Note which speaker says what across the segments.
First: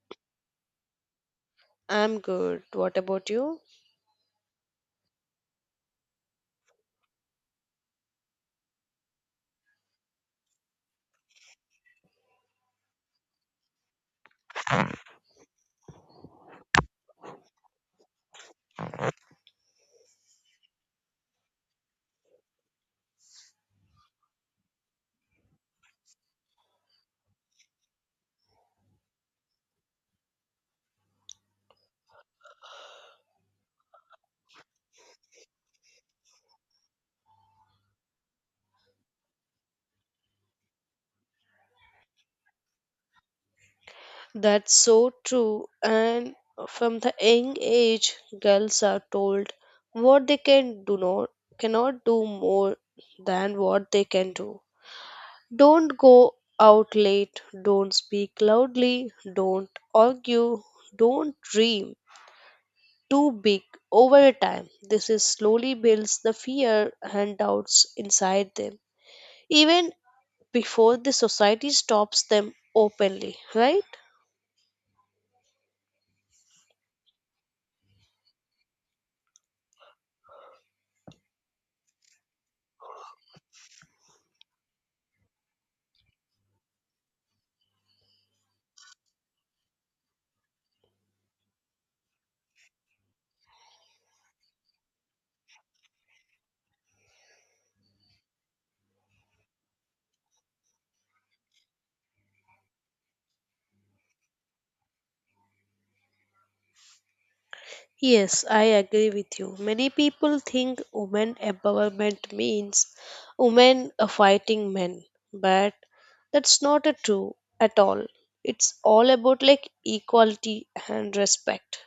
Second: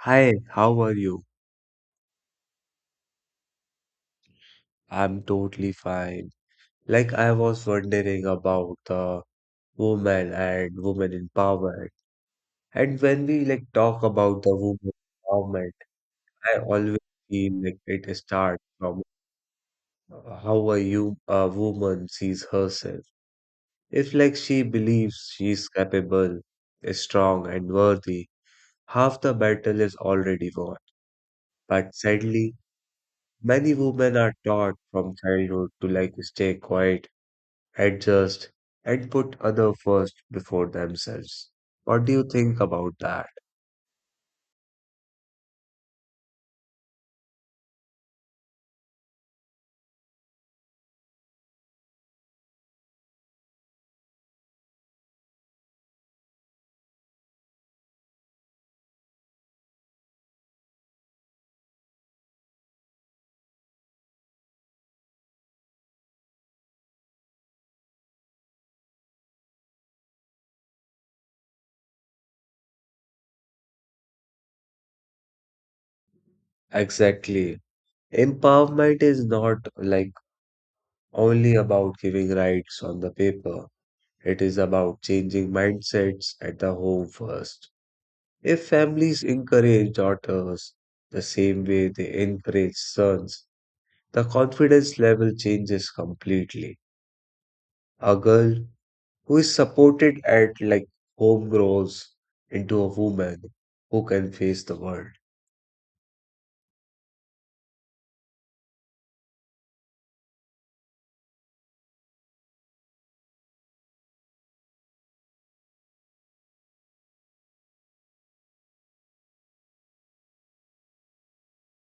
Speaker 1: Hi, how are you?
Speaker 2: I'm good. What about you?
Speaker 1: I'm totally fine. I was wondering about the woman and women in power. And when we talk about the woman empowerment, I always feel like it starts from how a woman sees herself. If she believes she is capable, strong and worthy, half the battle is already won. But sadly, many women are taught from childhood to stay quiet adjust, and put others first before themselves. What do you think about that?
Speaker 2: That's so true. And from the young age, girls are told what they can do not cannot do more than what they can do. Don't go out late, don't speak loudly, don't argue, don't dream too big over time. This is slowly builds the fear and doubts inside them, even before the society stops them openly, right?
Speaker 1: Exactly. Empowerment is not only about giving rights on the paper. It is about changing mindsets at the home first. If families encourage daughters the same way they encourage sons, the confidence level changes completely. A girl who is supported at home grows into a woman who can face the world.
Speaker 2: Yes, I agree with you. Many people think women empowerment means women are fighting men, but that's not a true at all. It's all about like equality and respect.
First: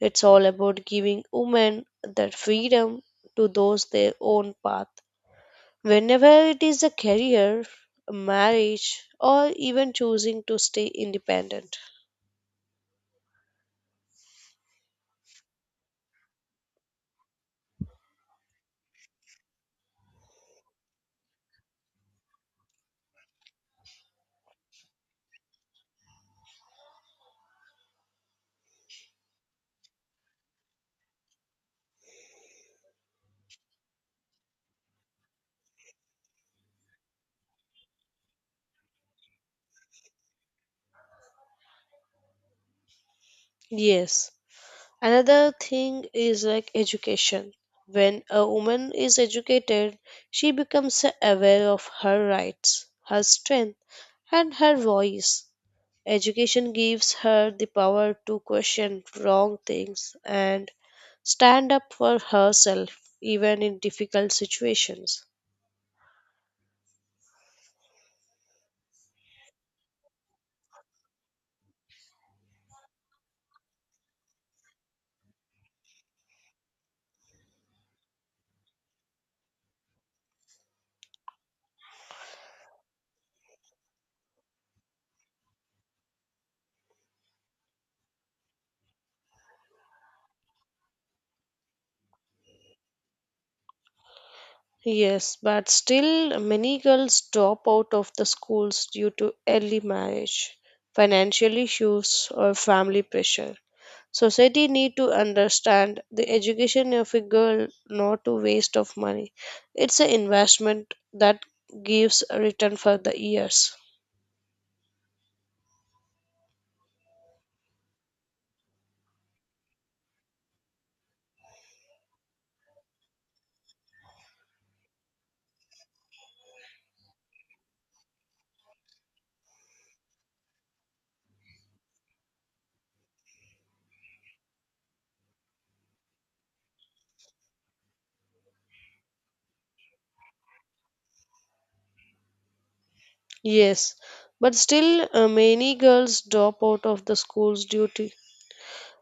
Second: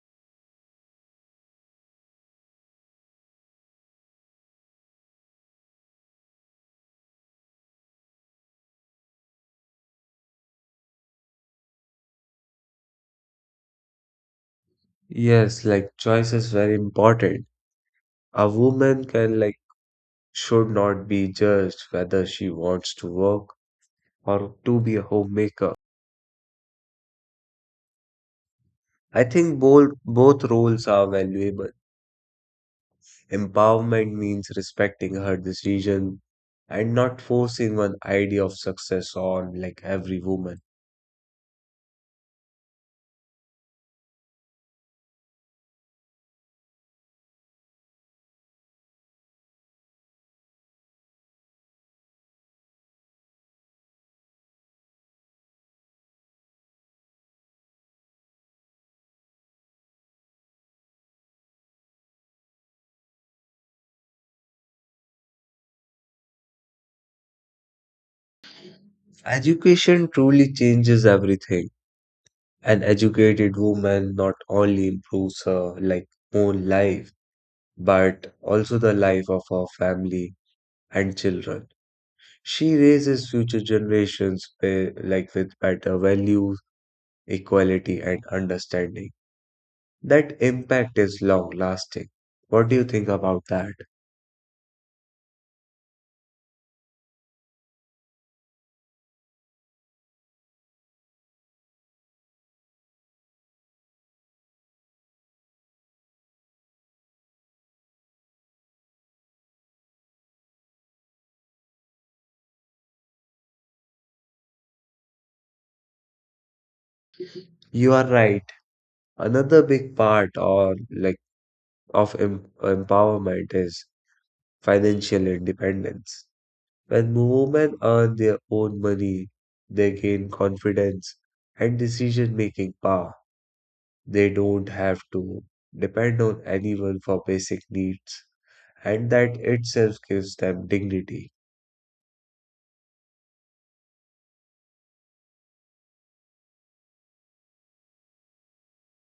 Speaker 2: It's all about giving women that freedom to those their own path. Whenever it is a career, a marriage, or even choosing to stay independent.
Speaker 1: Yes, choice is very important. A woman can like should not be judged whether she wants to work or to be a homemaker. I think both roles are valuable. Empowerment means respecting her decision and not forcing one idea of success on every woman.
Speaker 2: Yes, another thing is like education. When a woman is educated, she becomes aware of her rights, her strength, and her voice. Education gives her the power to question wrong things and stand up for herself even in difficult situations.
Speaker 1: Education truly changes everything. An educated woman not only improves her own life, but also the life of her family and children. She raises future generations with better values, equality, and understanding. That impact is long lasting. What do you think about that?
Speaker 2: Yes, but still, many girls drop out of the schools due to early marriage, financial issues, or family pressure. Society need to understand the education of a girl not a waste of money. It's an investment that gives a return for the years.
Speaker 1: You are right. Another big part or like of empowerment is financial independence. When women earn their own money, they gain confidence and decision making power. They don't have to depend on anyone for basic needs, and that itself gives them dignity.
Speaker 2: Yes, but still many girls drop out of the school's duty.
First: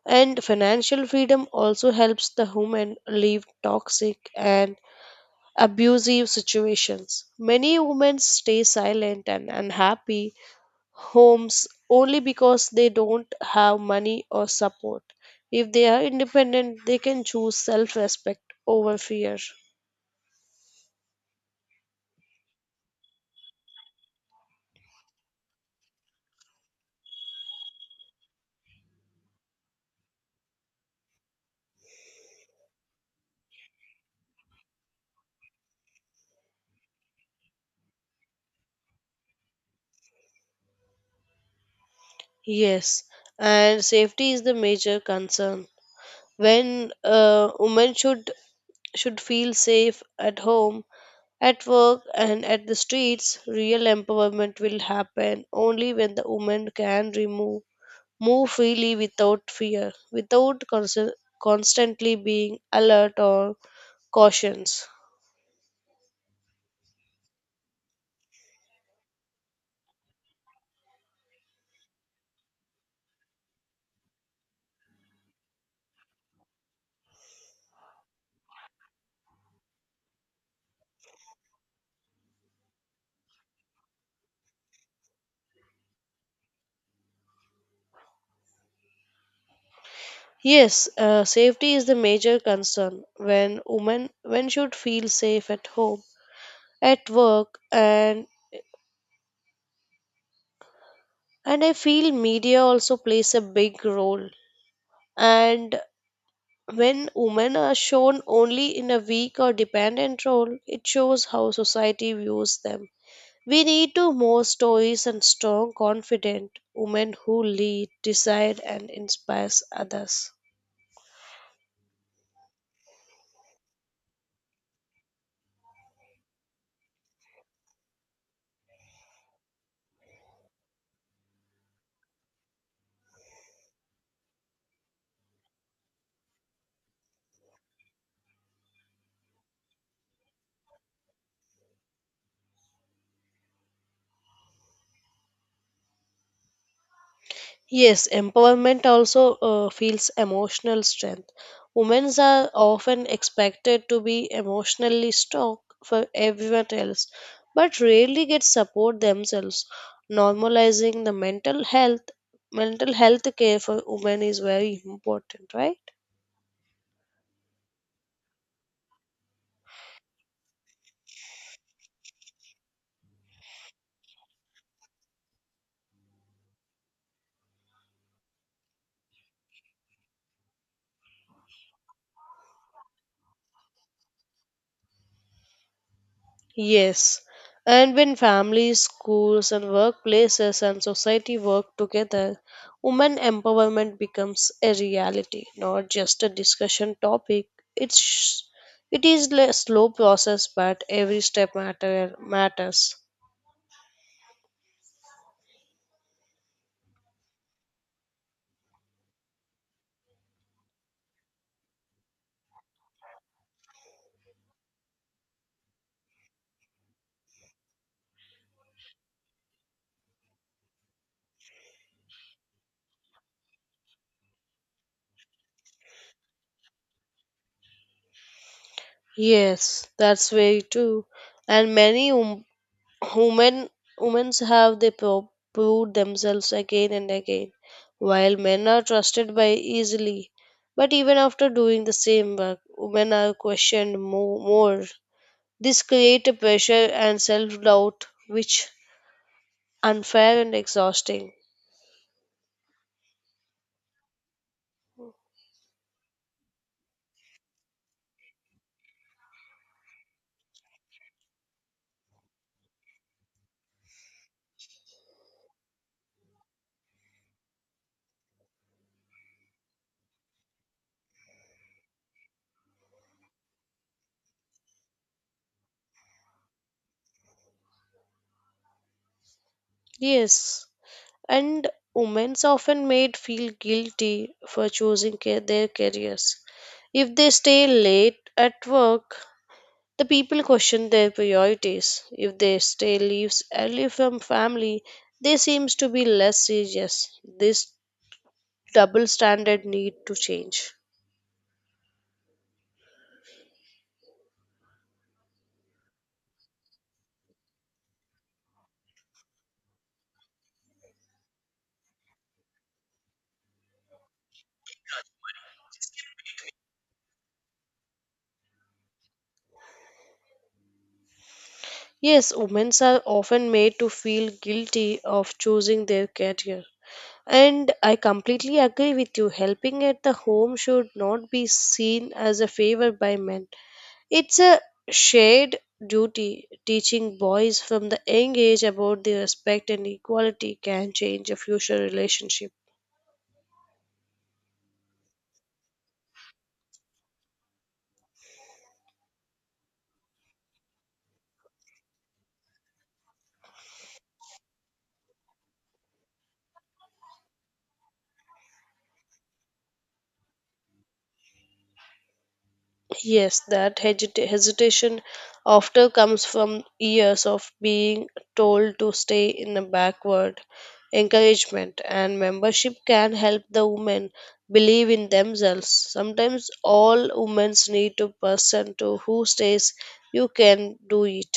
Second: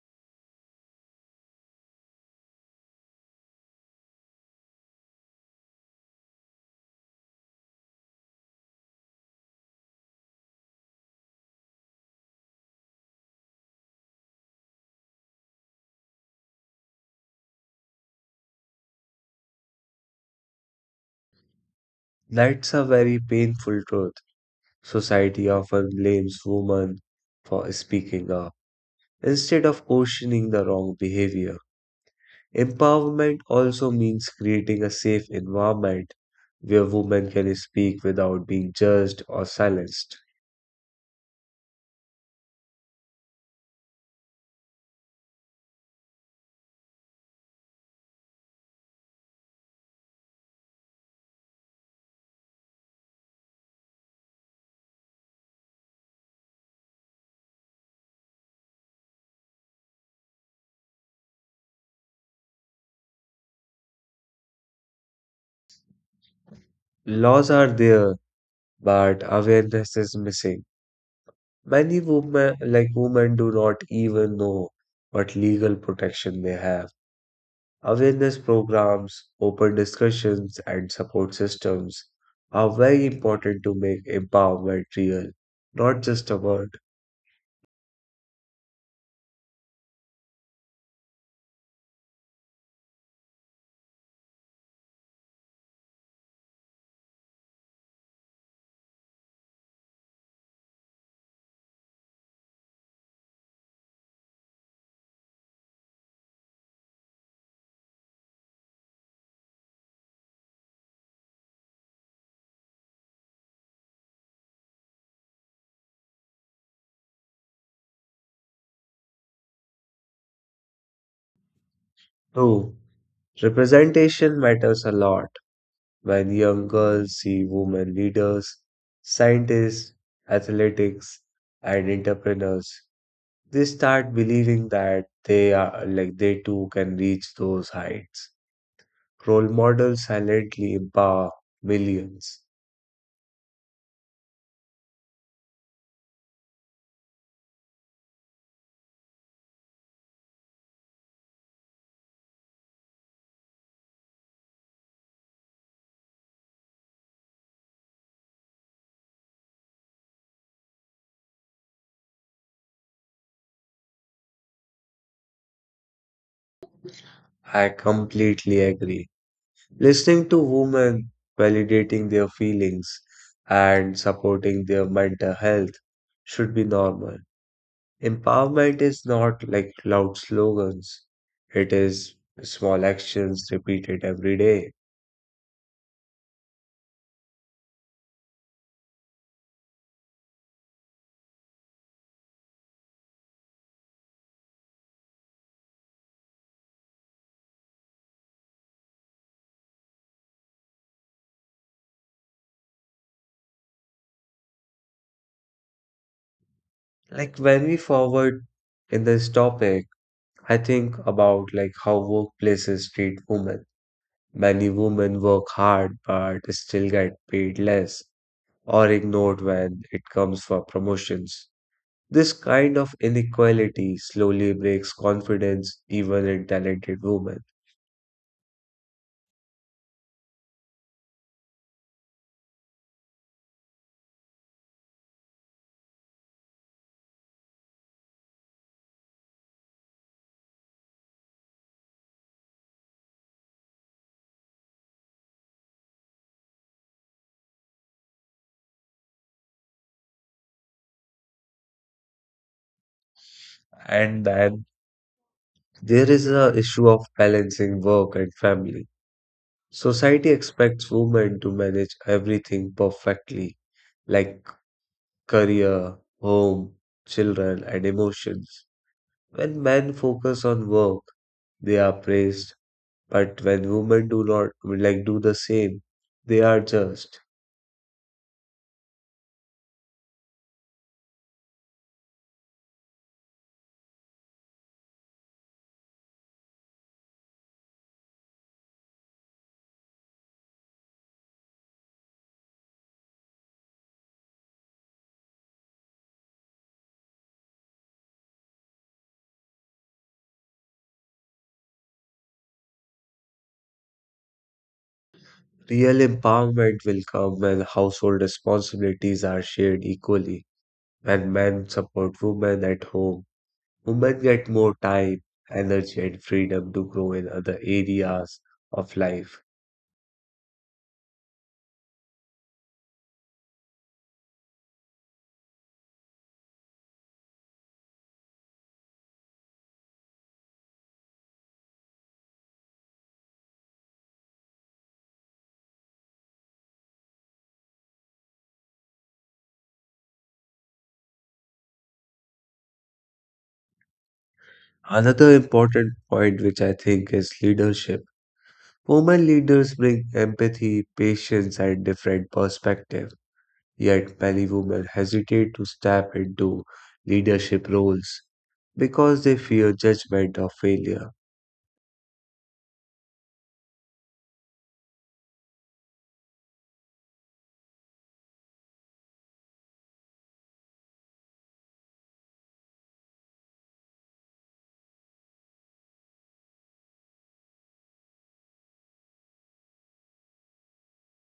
Speaker 2: And financial freedom also helps the women leave toxic and abusive situations. Many women stay silent and unhappy homes only because they don't have money or support. If they are independent, they can choose self respect over fear.
Speaker 1: That's a very painful truth. Society often blames women for speaking up instead of questioning the wrong behavior. Empowerment also means creating a safe environment where women can speak without being judged or silenced.
Speaker 2: Yes, and safety is the major concern. When women should feel safe at home, at work, and at the streets, real empowerment will happen only when the woman can remove move freely without fear, without constantly being alert or cautions.
Speaker 1: Laws are there, but awareness is missing. Many women, do not even know what legal protection they have. Awareness programs, open discussions, and support systems are very important to make empowerment real, not just a word.
Speaker 2: Yes, safety is the major concern when women when should feel safe at home, at work, and I feel media also plays a big role. And when women are shown only in a weak or dependent role, it shows how society views them. We need to more stories and strong, confident women who lead, decide, and inspires others.
Speaker 1: Two, representation matters a lot. When young girls see women leaders, scientists, athletics, and entrepreneurs, they start believing that they are like they too can reach those heights. Role models silently empower millions.
Speaker 2: Yes, empowerment also feels emotional strength. Women are often expected to be emotionally strong for everyone else, but rarely get support themselves. Normalizing the mental health care for women is very important, right?
Speaker 1: I completely agree. Listening to women, validating their feelings, and supporting their mental health should be normal. Empowerment is not loud slogans, it is small actions repeated every day.
Speaker 2: Yes, and when families, schools, and workplaces and society work together, women empowerment becomes a reality, not just a discussion topic. It's sh- it is a slow process, but every step matters.
Speaker 1: When we forward in this topic, I think about how workplaces treat women. Many women work hard but still get paid less or ignored when it comes for promotions. This kind of inequality slowly breaks confidence even in talented women.
Speaker 2: Yes, that's very true, and Women women have they proved themselves again and again, while men are trusted by easily. But even after doing the same work, women are questioned more. This creates a pressure and self doubt which unfair and exhausting.
Speaker 1: And then there is a issue of balancing work and family. Society expects women to manage everything perfectly, like career, home, children, and emotions. When men focus on work, they are praised, but when women do not do the same, they are judged.
Speaker 2: Yes, and women's often made feel guilty for choosing their careers. If they stay late at work, the people question their priorities. If they stay leaves early from family, they seems to be less serious. This double standard need to change.
Speaker 1: Real empowerment will come when household responsibilities are shared equally. When men support women at home, women get more time, energy, and freedom to grow in other areas of life.
Speaker 2: Yes, women are often made to feel guilty of choosing their career. And I completely agree with you. Helping at the home should not be seen as a favor by men. It's a shared duty. Teaching boys from the young age about the respect and equality can change a future relationship.
Speaker 1: Another important point, which I think is leadership. Women leaders bring empathy, patience, and different perspective. Yet many women hesitate to step into leadership roles because they fear judgment or failure.
Speaker 2: Yes, that hesitation often comes from years of being told to stay in a backward. Encouragement and membership can help the women believe in themselves. Sometimes all women need a person to who says you can do it.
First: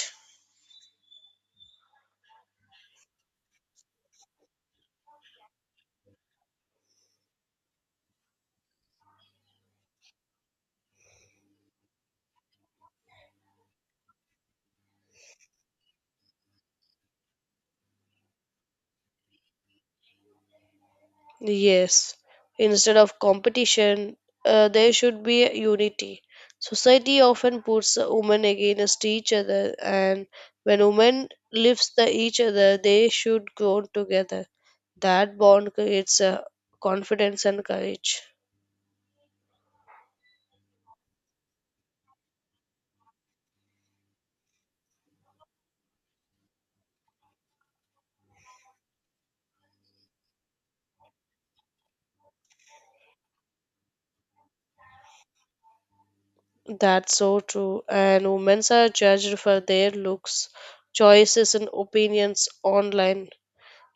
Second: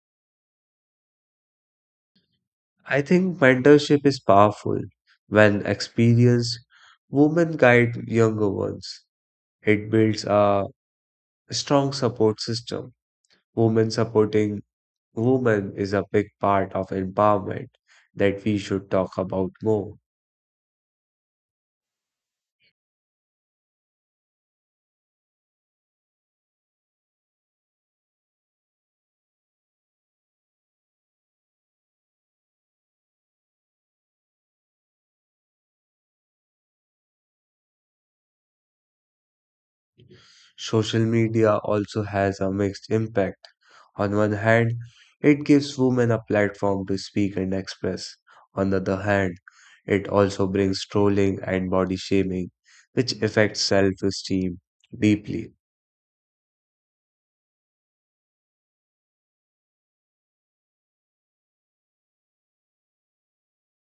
Speaker 1: I think mentorship is powerful when experienced women guide younger ones. It builds a strong support system. Women supporting women is a big part of empowerment that we should talk about more.
Speaker 2: Yes, instead of competition, there should be a unity. Society often puts women against each other, and when women lifts the each other, they should grow together. That bond creates confidence and courage.
Speaker 1: Social media also has a mixed impact. On one hand, it gives women a platform to speak and express. On the other hand, it also brings trolling and body shaming, which affects self esteem deeply.
Speaker 2: That's so true. And women are judged for their looks, choices, and opinions online.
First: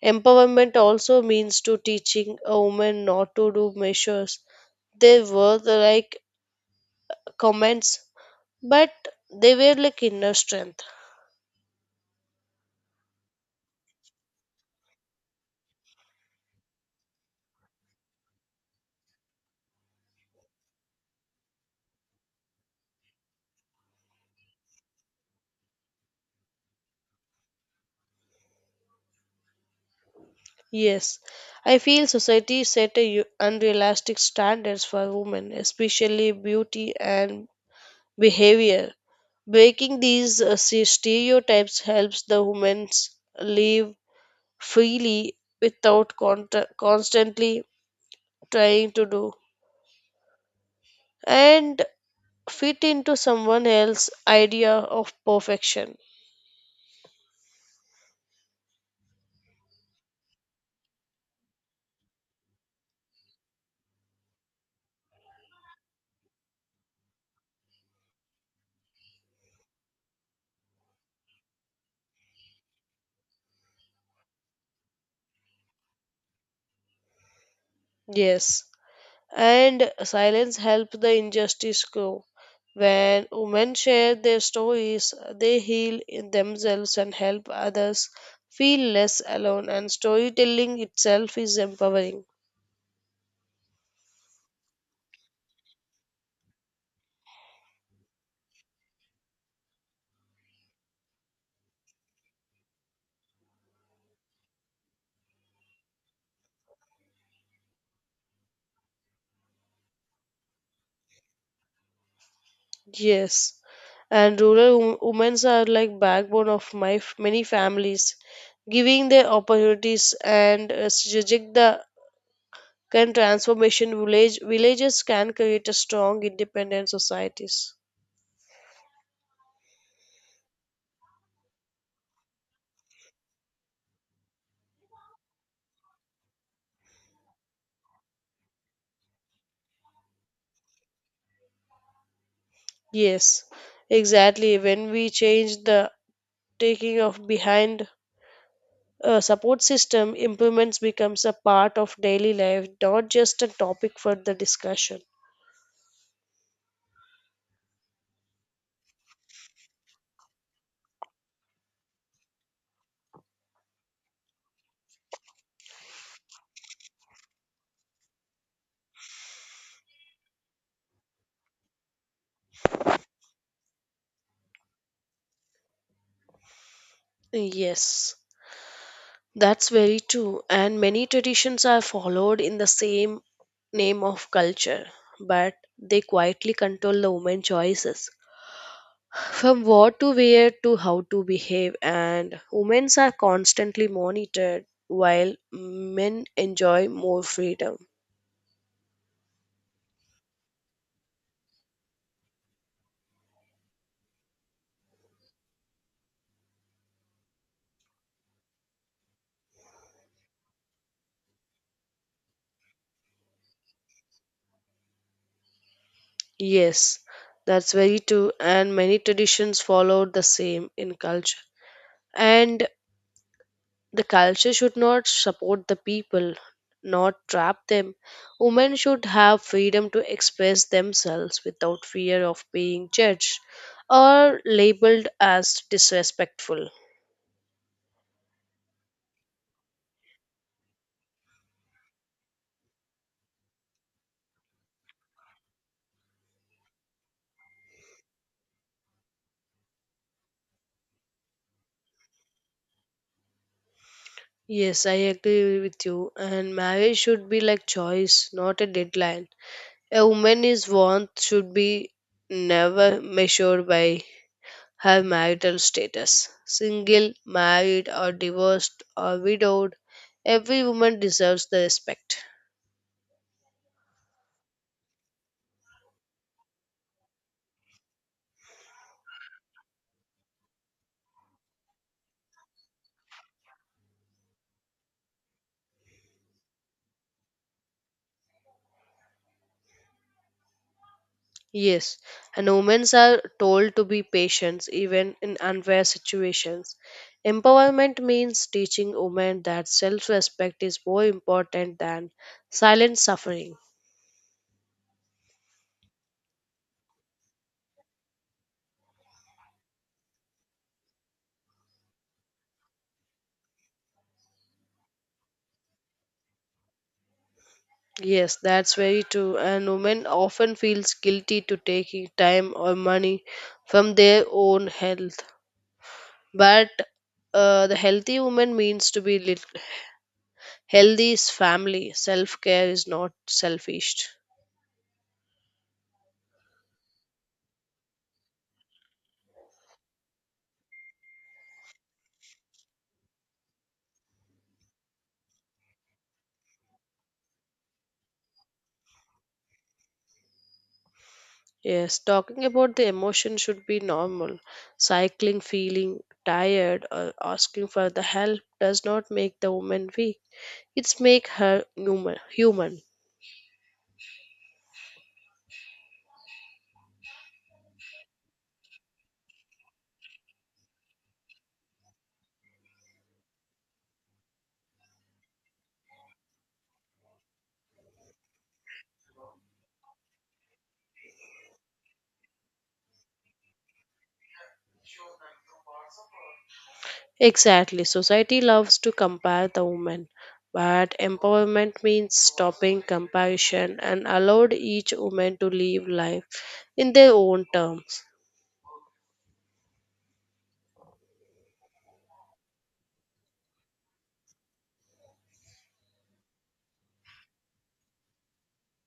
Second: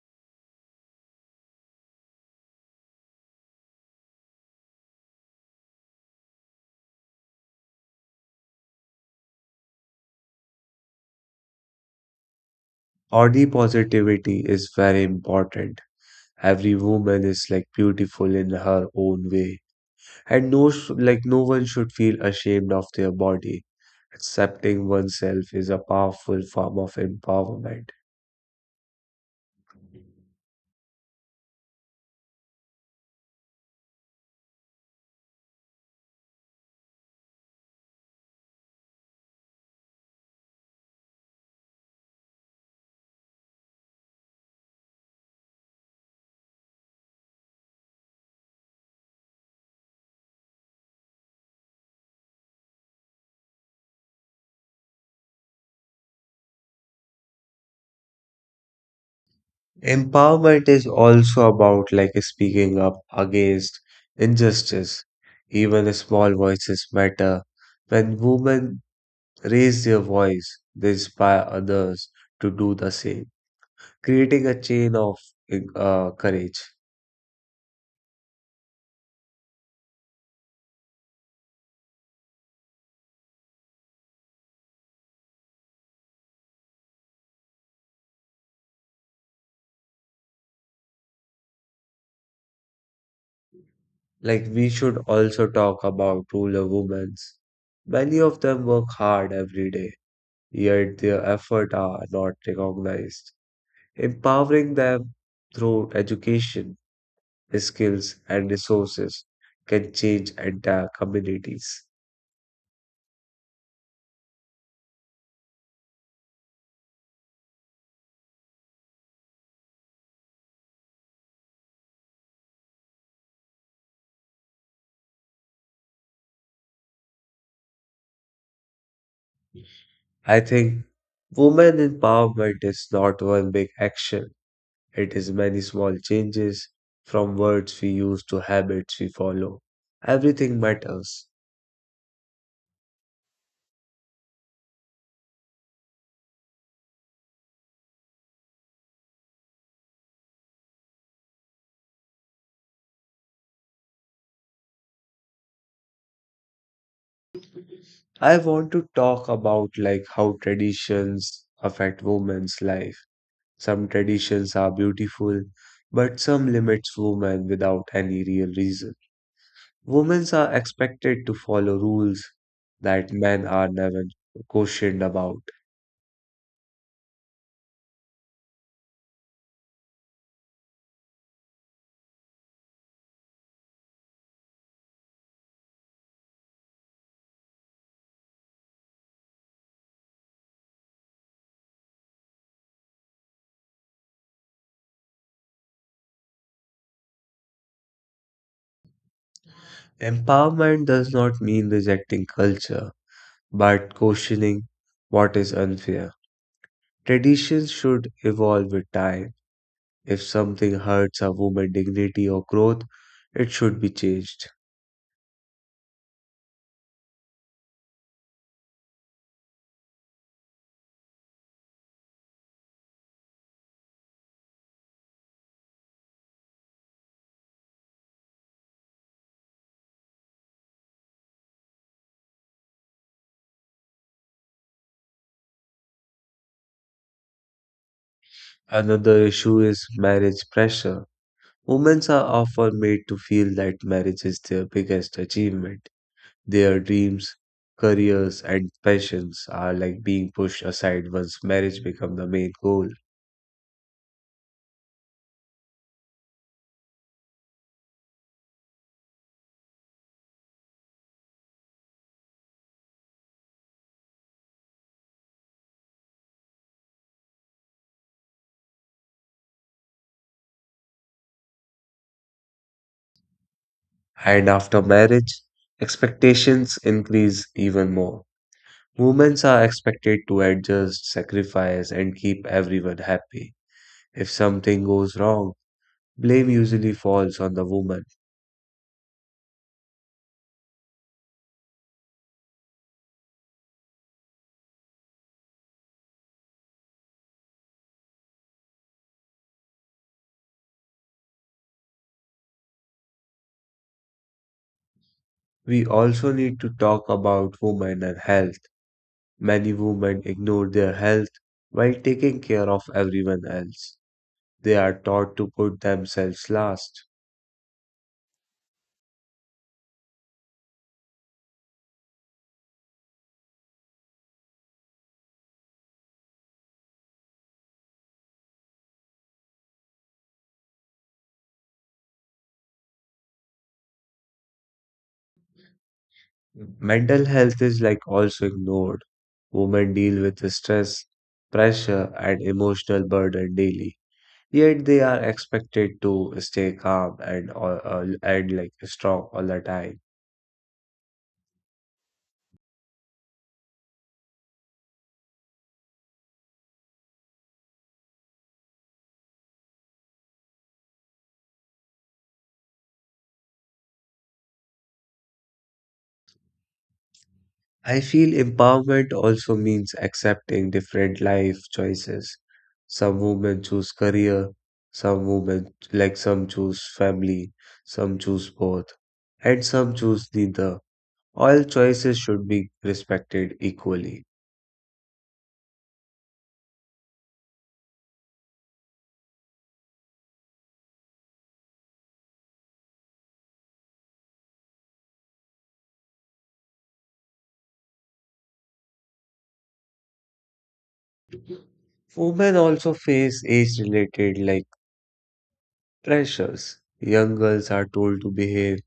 Speaker 2: Empowerment also means to teaching a woman not to do measures. They were the, like comments, but they were like inner strength.
Speaker 1: Body positivity is very important. Every woman is beautiful in her own way. And no one should feel ashamed of their body. Accepting oneself is a powerful form of empowerment.
Speaker 2: Yes, I feel society set a unrealistic standards for women, especially beauty and behavior. Breaking these stereotypes helps the women live freely without constantly trying to do. And fit into someone else's idea of perfection.
Speaker 1: Empowerment is also about speaking up against injustice. Even small voices matter. When women raise their voice, they inspire others to do the same, creating a chain of courage.
Speaker 2: Yes, and silence helps the injustice grow. When women share their stories, they heal in themselves and help others feel less alone, and storytelling itself is empowering.
Speaker 1: We should also talk about rural women. Many of them work hard every day yet their efforts are not recognized. Empowering them through education, skills, and resources can change entire communities.
Speaker 2: Yes, and women are like backbone of many families giving their opportunities and reject the can transformation villages can create a strong independent societies.
Speaker 1: I think women empowerment is not one big action, it is many small changes from words we use to habits we follow. Everything matters.
Speaker 2: Yes, exactly, when we change the taking of behind a support system improvements becomes a part of daily life, not just a topic for the discussion.
Speaker 1: I want to talk about how traditions affect women's life. Some traditions are beautiful, but some limits women without any real reason. Women are expected to follow rules that men are never questioned about.
Speaker 2: Yes, that's very true, and many traditions are followed in the same name of culture, but they quietly control the woman choices. From what to wear to how to behave, and women are constantly monitored while men enjoy more freedom.
Speaker 1: Empowerment does not mean rejecting culture, but questioning what is unfair. Traditions should evolve with time. If something hurts a woman's dignity or growth, it should be changed.
Speaker 2: Yes, that's very true, and many traditions follow the same in culture. And the culture should not support the people, not trap them. Women should have freedom to express themselves without fear of being judged or labeled as disrespectful.
Speaker 1: Another issue is marriage pressure. Women are often made to feel that marriage is their biggest achievement. Their dreams, careers, and passions are being pushed aside once marriage becomes the main goal.
Speaker 2: Yes, I agree with you. And marriage should be like choice, not a deadline. A woman's worth should be never measured by her marital status. Single, married, or divorced, or widowed, every woman deserves the respect.
Speaker 1: And after marriage, expectations increase even more. Women are expected to adjust, sacrifice, and keep everyone happy. If something goes wrong, blame usually falls on the woman.
Speaker 2: Yes, and women are told to be patient even in unfair situations. Empowerment means teaching women that self respect is more important than silent suffering.
Speaker 1: We also need to talk about women and health. Many women ignore their health while taking care of everyone else. They are taught to put themselves last.
Speaker 2: Yes, that's very true. And women often feels guilty to taking time or money from their own health. But the healthy woman means to be healthy is family. Self care is not selfish.
Speaker 1: Mental health is also ignored. Women deal with stress, pressure, and emotional burden daily. Yet they are expected to stay calm and and strong all the time.
Speaker 2: Yes, talking about the emotion should be normal. Cycling, feeling tired, or asking for the help does not make the woman weak. It's make her human. Human.
Speaker 1: I feel empowerment also means accepting different life choices. Some women choose career, some women like some choose family, some choose both, and some choose neither. All choices should be respected equally.
Speaker 2: Exactly. Society loves to compare the woman, but empowerment means stopping comparison and allowed each woman to live life in their own terms.
Speaker 1: Women also face age-related pressures. Young girls are told to behave,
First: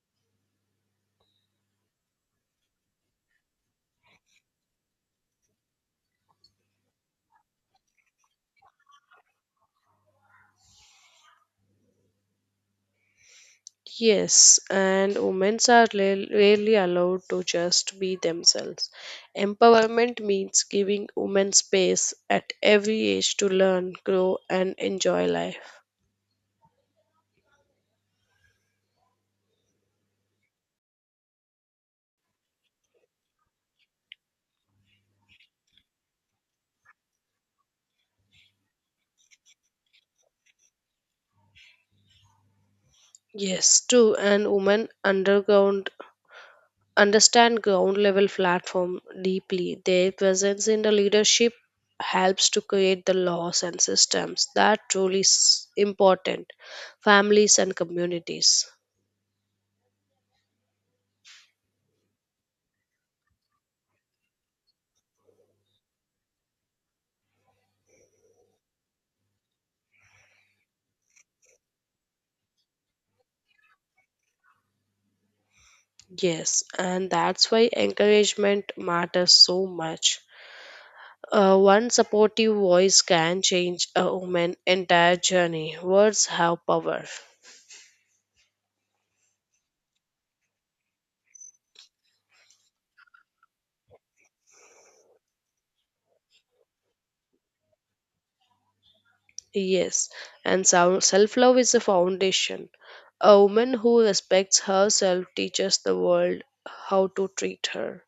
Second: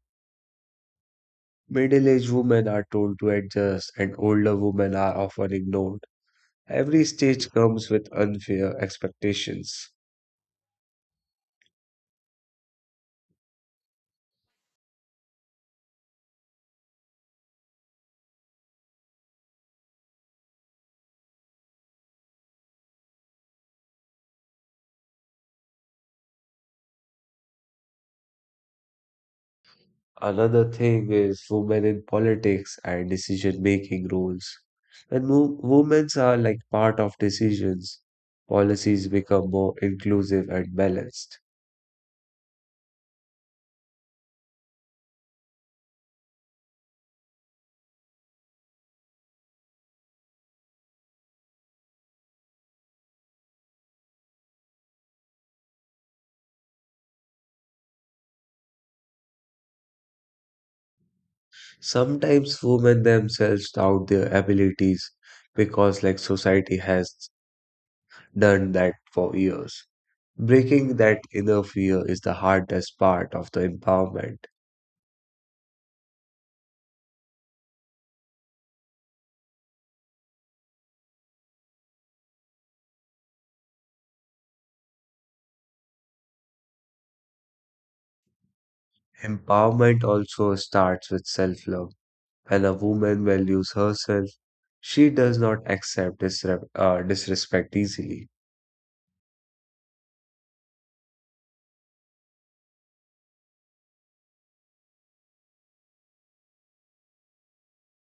Speaker 1: middle-aged women are told to adjust, and older women are often ignored. Every stage comes with unfair expectations.
Speaker 2: Yes, and women are rarely allowed to just be themselves. Empowerment means giving women space at every age to learn, grow, and enjoy life.
Speaker 1: Another thing is women in politics and decision making roles. When women are part of decisions, policies become more inclusive and balanced.
Speaker 2: Yes, true. And women underground understand ground level platform deeply. Their presence in the leadership helps to create the laws and systems that truly is important families and communities.
Speaker 1: Sometimes women themselves doubt their abilities because society has done that for years. Breaking that inner fear is the hardest part of the empowerment.
Speaker 2: Yes, and that's why encouragement matters so much. One supportive voice can change a woman's entire journey, words have power.
Speaker 1: Empowerment also starts with self love. When a woman values herself, she does not accept disrespect easily.
Speaker 2: Yes, and self love is a foundation. A woman who respects herself teaches the world how to treat her.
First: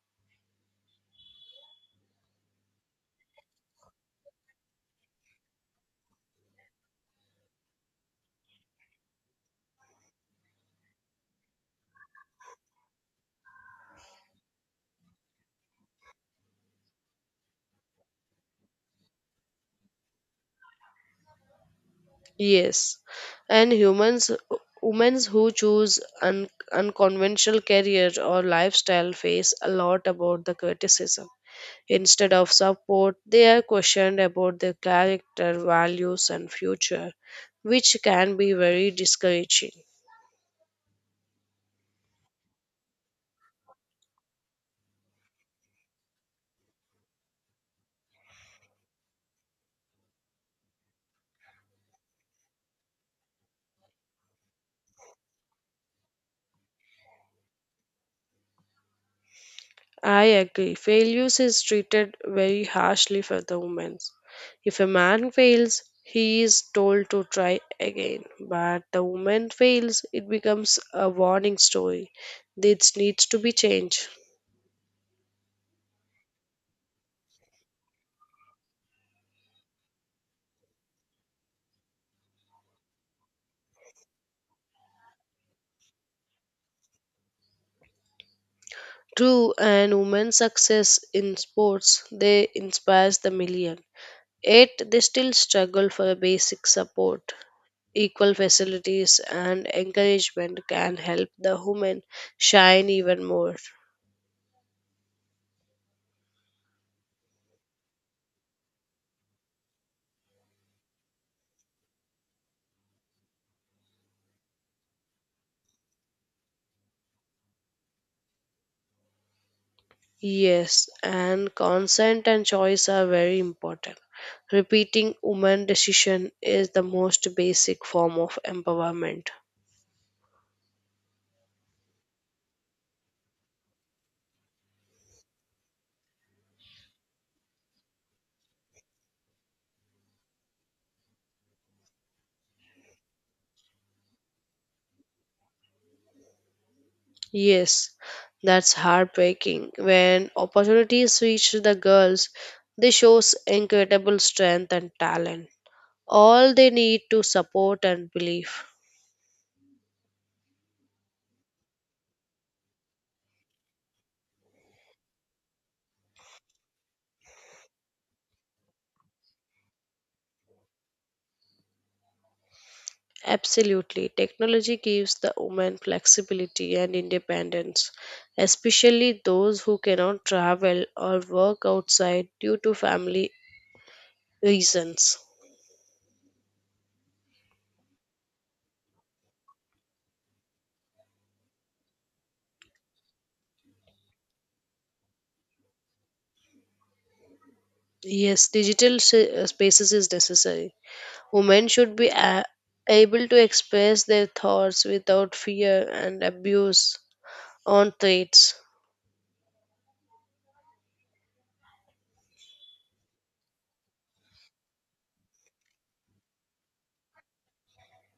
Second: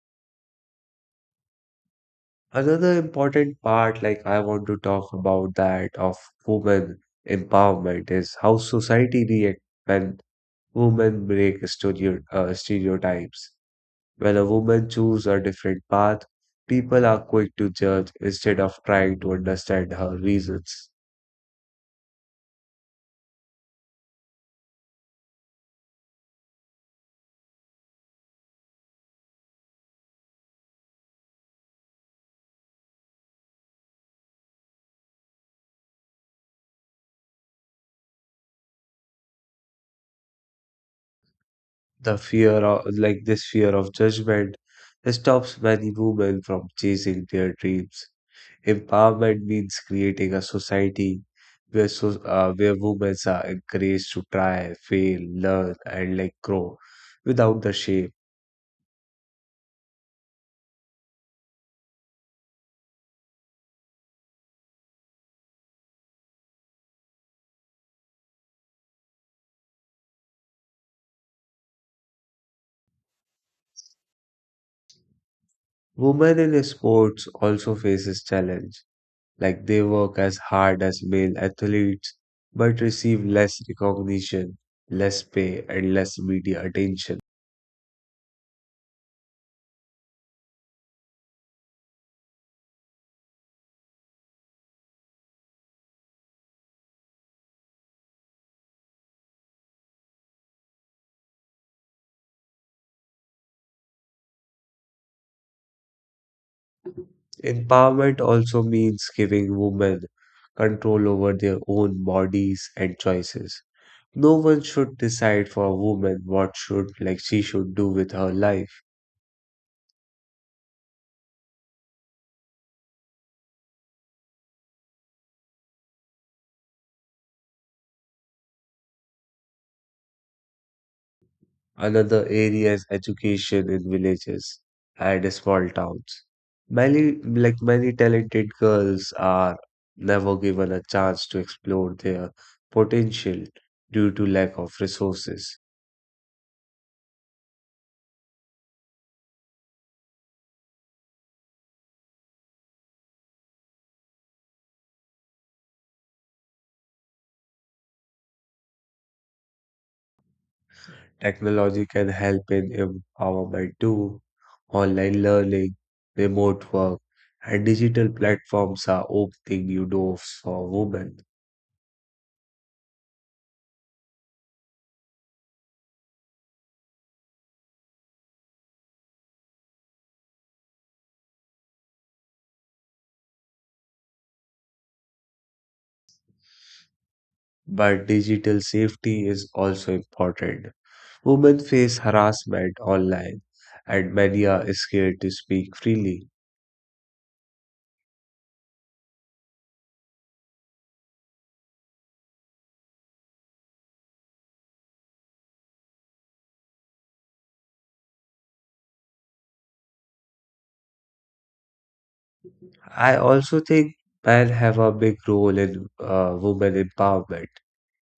Speaker 1: Another important part, I want to talk about that of women empowerment, is how society react when women break stereotypes. When a woman chooses a different path, people are quick to judge instead of trying to understand her reasons.
Speaker 2: Yes, and humans, women who choose unconventional career or lifestyle face a lot about the criticism. Instead of support, they are questioned about their character, values, and future, which can be very discouraging.
Speaker 1: The fear of judgment stops many women from chasing their dreams. Empowerment means creating a society where women are encouraged to try, fail, learn, and grow without the shame.
Speaker 2: I agree. Failures is treated very harshly for the women. If a man fails, he is told to try again. But the woman fails, it becomes a warning story. This needs to be changed.
Speaker 1: Women in sports also faces challenge, they work as hard as male athletes but receive less recognition, less pay, and less media attention.
Speaker 2: True, and women's success in sports, they inspires the million. Yet they still struggle for a basic support. Equal facilities and encouragement can help the women shine even more.
Speaker 1: Empowerment also means giving women control over their own bodies and choices. No one should decide for a woman what should like she should do with her life.
Speaker 2: Yes, and consent and choice are very important. Repeating woman decision is the most basic form of empowerment.
Speaker 1: Another area is education in villages and small towns. Many many talented girls are never given a chance to explore their potential due to lack of resources.
Speaker 2: Yes, that's heartbreaking. When opportunities reach the girls, they shows incredible strength and talent. All they need to support and belief.
Speaker 1: Technology can help in empowerment too. Online learning, remote work, and digital platforms are opening new doors for women.
Speaker 2: Absolutely. Technology gives the woman flexibility and independence, especially those who cannot travel or work outside due to family reasons.
Speaker 1: But digital safety is also important. Women face harassment online, and many are scared to speak freely.
Speaker 2: Yes, spaces is necessary. Women should be able to express their thoughts without fear and abuse on threats.
Speaker 1: I also think men have a big role in women empowerment.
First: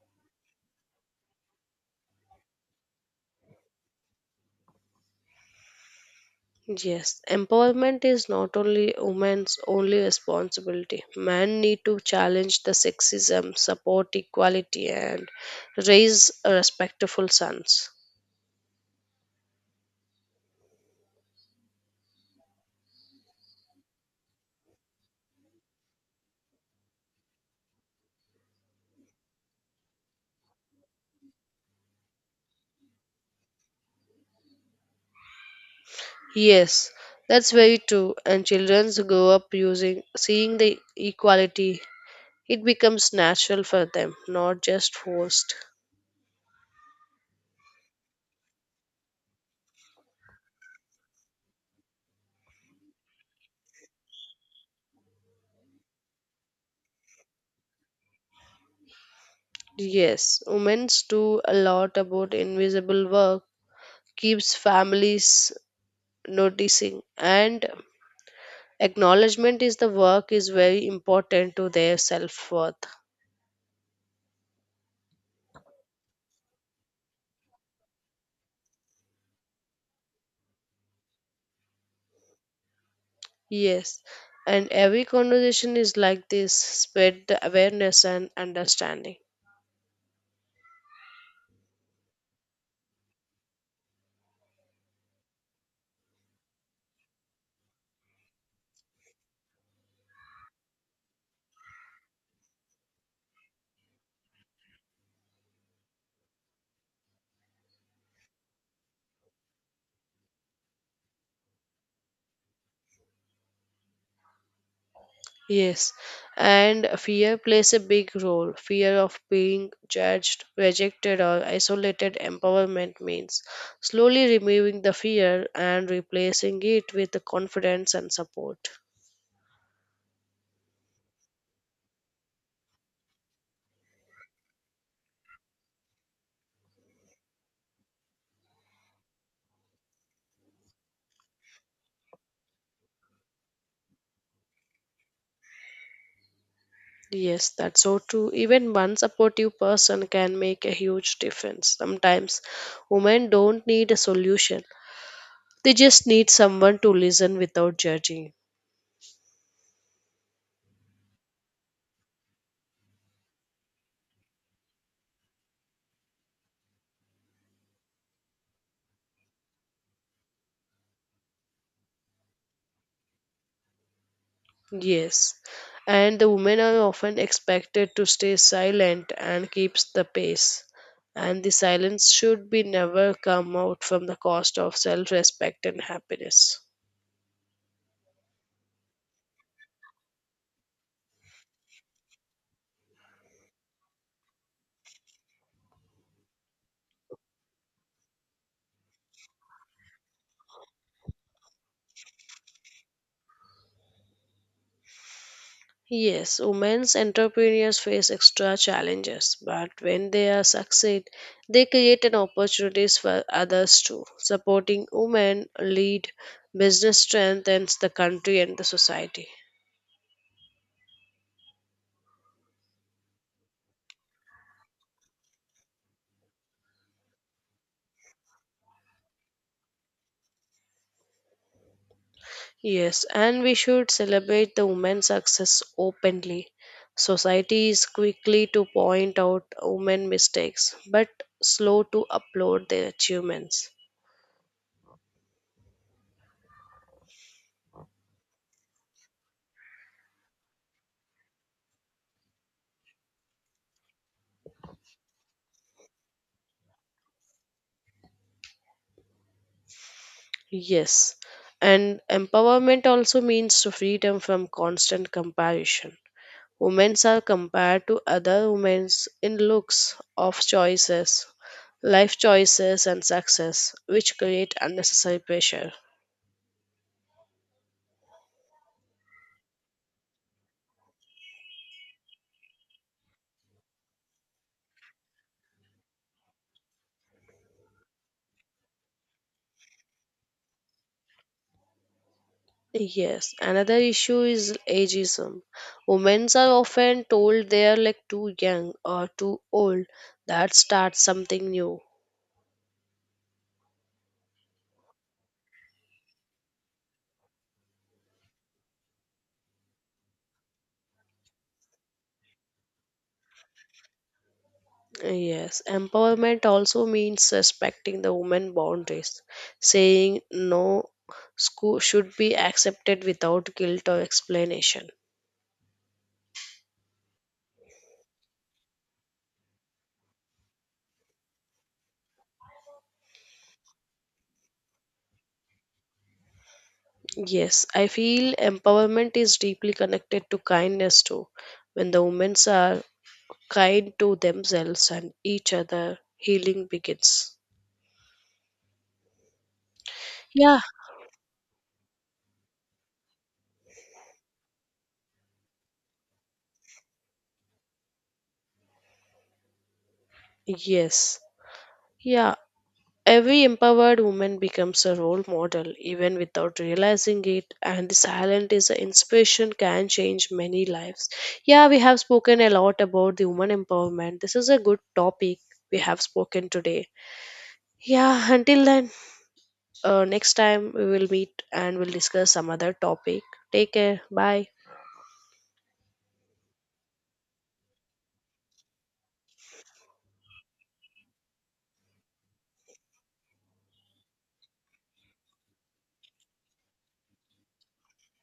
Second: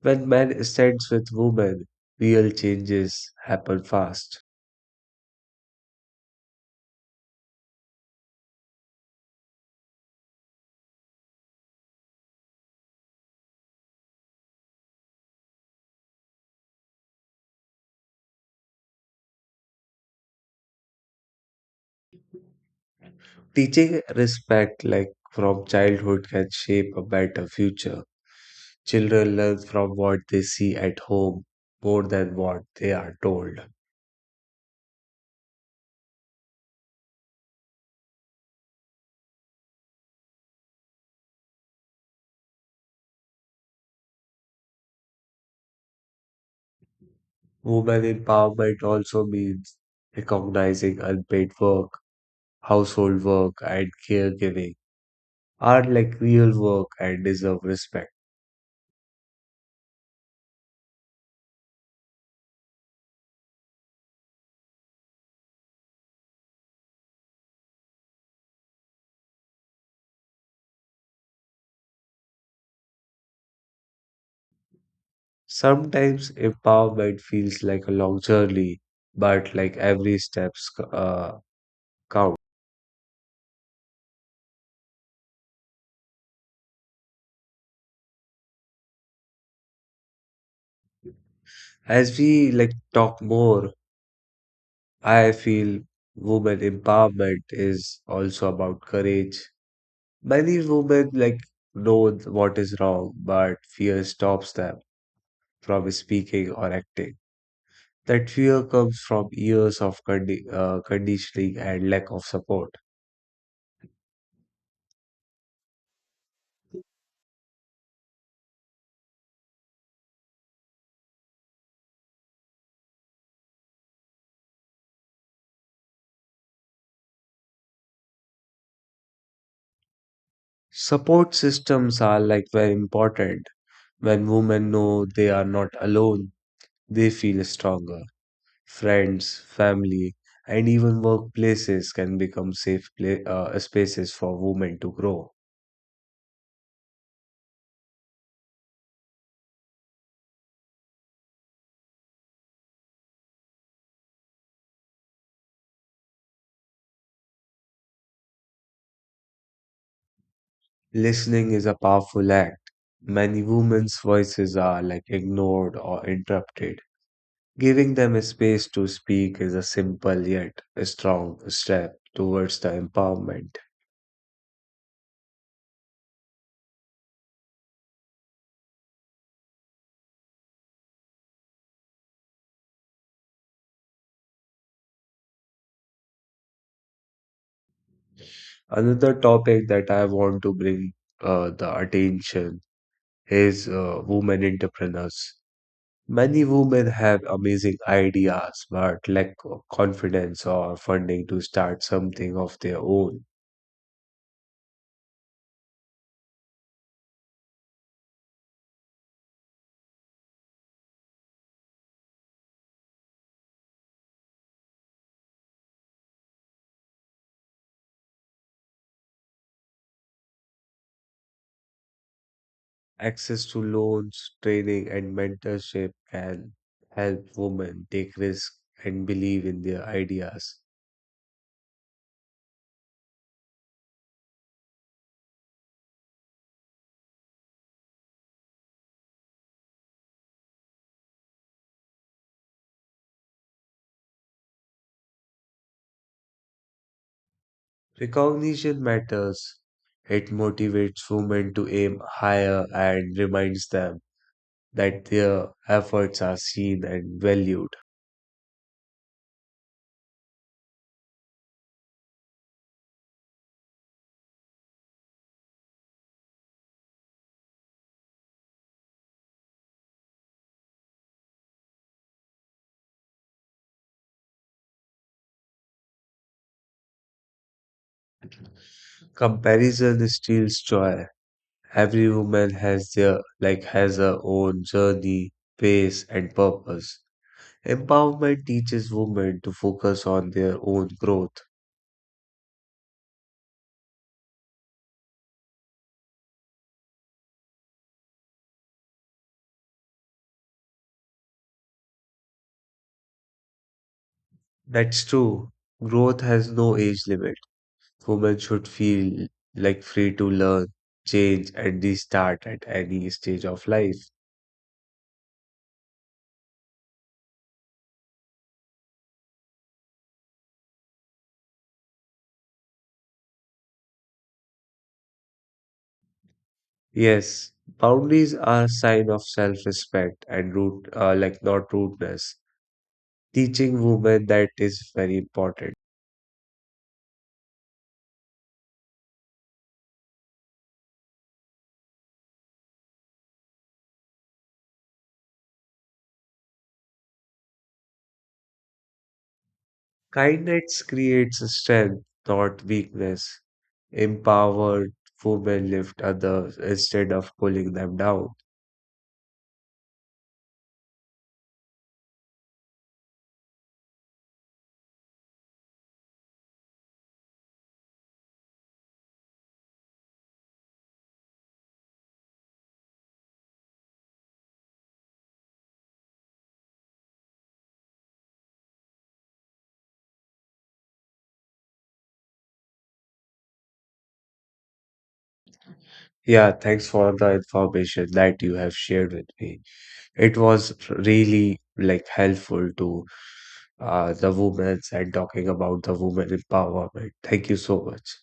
Speaker 1: When men stands with women, real changes happen fast.
Speaker 2: Yes, empowerment is not only women's only responsibility. Men need to challenge the sexism, support equality, and raise respectful sons.
Speaker 1: Teaching respect, from childhood, can shape a better future. Children learn from what they see at home more than what they are told.
Speaker 2: Yes, that's very true. And children grow up using seeing the equality. It becomes natural for them, not just forced.
Speaker 1: Women empowerment also means recognizing unpaid work, household work, and caregiving are real work and deserve respect.
Speaker 2: Yes, women's do a lot about invisible work, keeps families noticing and acknowledgement is the work is very important to their self worth.
Speaker 1: Sometimes empowerment feels like a long journey, but every step uh, counts.
Speaker 2: Yes, and every conversation is like this spread the awareness and understanding.
Speaker 1: As we talk more, I feel women empowerment is also about courage. Many women know what is wrong, but fear stops them from speaking or acting. That fear comes from years of conditioning and lack of support.
Speaker 2: Yes, and fear plays a big role. Fear of being judged, rejected, or isolated empowerment means slowly removing the fear and replacing it with the confidence and support.
Speaker 1: Support systems are very important. When women know they are not alone, they feel stronger. Friends, family, and even workplaces can become safe pla spaces for women to grow.
Speaker 2: Yes, that's so true. Even one supportive person can make a huge difference. Sometimes women don't need a solution, they just need someone to listen without judging.
Speaker 1: Listening is a powerful act. Many women's voices are ignored or interrupted. Giving them a space to speak is a simple yet a strong step towards the empowerment.
Speaker 2: Yes. And the women are often expected to stay silent and keeps the pace. And the silence should be never come out from the cost of self respect and happiness.
Speaker 1: Another topic that I want to bring the attention is women entrepreneurs. Many women have amazing ideas but lack of confidence or funding to start something of their own.
Speaker 2: Yes, women's entrepreneurs face extra challenges, but when they are succeed, they create an opportunities for others too. Supporting women lead business strengthens the country and the society.
Speaker 1: Access to loans, training, and mentorship can help women take risks and believe in their ideas.
Speaker 2: Yes, and we should celebrate the women's success openly. Society is quickly to point out women mistakes, but slow to applaud their achievements.
Speaker 1: Recognition matters. It motivates women to aim higher and reminds them that their efforts are seen and valued.
Speaker 2: Yes. And empowerment also means freedom from constant comparison. Women are compared to other women in looks, of choices, life choices, and success, which create unnecessary pressure.
Speaker 1: Comparison steals joy. Every woman has their like has her own journey, pace, and purpose. Empowerment teaches women to focus on their own growth.
Speaker 2: Yes, another issue is ageism. Women are often told they are like too young or too old that starts something new.
Speaker 1: That's true. Growth has no age limit. Women should feel free to learn, change, and restart at any stage of life.
Speaker 2: Yes, empowerment also means respecting the woman boundaries, saying no school should be accepted without guilt or explanation.
Speaker 1: Yes, boundaries are a sign of self-respect and root, like not rudeness. Teaching women that is very important.
Speaker 2: Yes, I feel empowerment is deeply connected to kindness too. When the women are kind to themselves and each other, healing begins. Yeah,
Speaker 1: Kindness creates strength, not weakness. Empowered women lift others instead of pulling them down.
Speaker 2: yes. Yeah, every empowered woman becomes a role model even without realizing it, and the silent is an inspiration can change many lives. Yeah, we have spoken a lot about the woman empowerment. This is a good topic we have spoken today. Yeah, until then, next time we will meet and we'll discuss some other topic. Take care. Bye.
Speaker 1: Yeah, thanks for the information that you have shared with me. It was really helpful to the women and talking about the women empowerment. Thank you so much.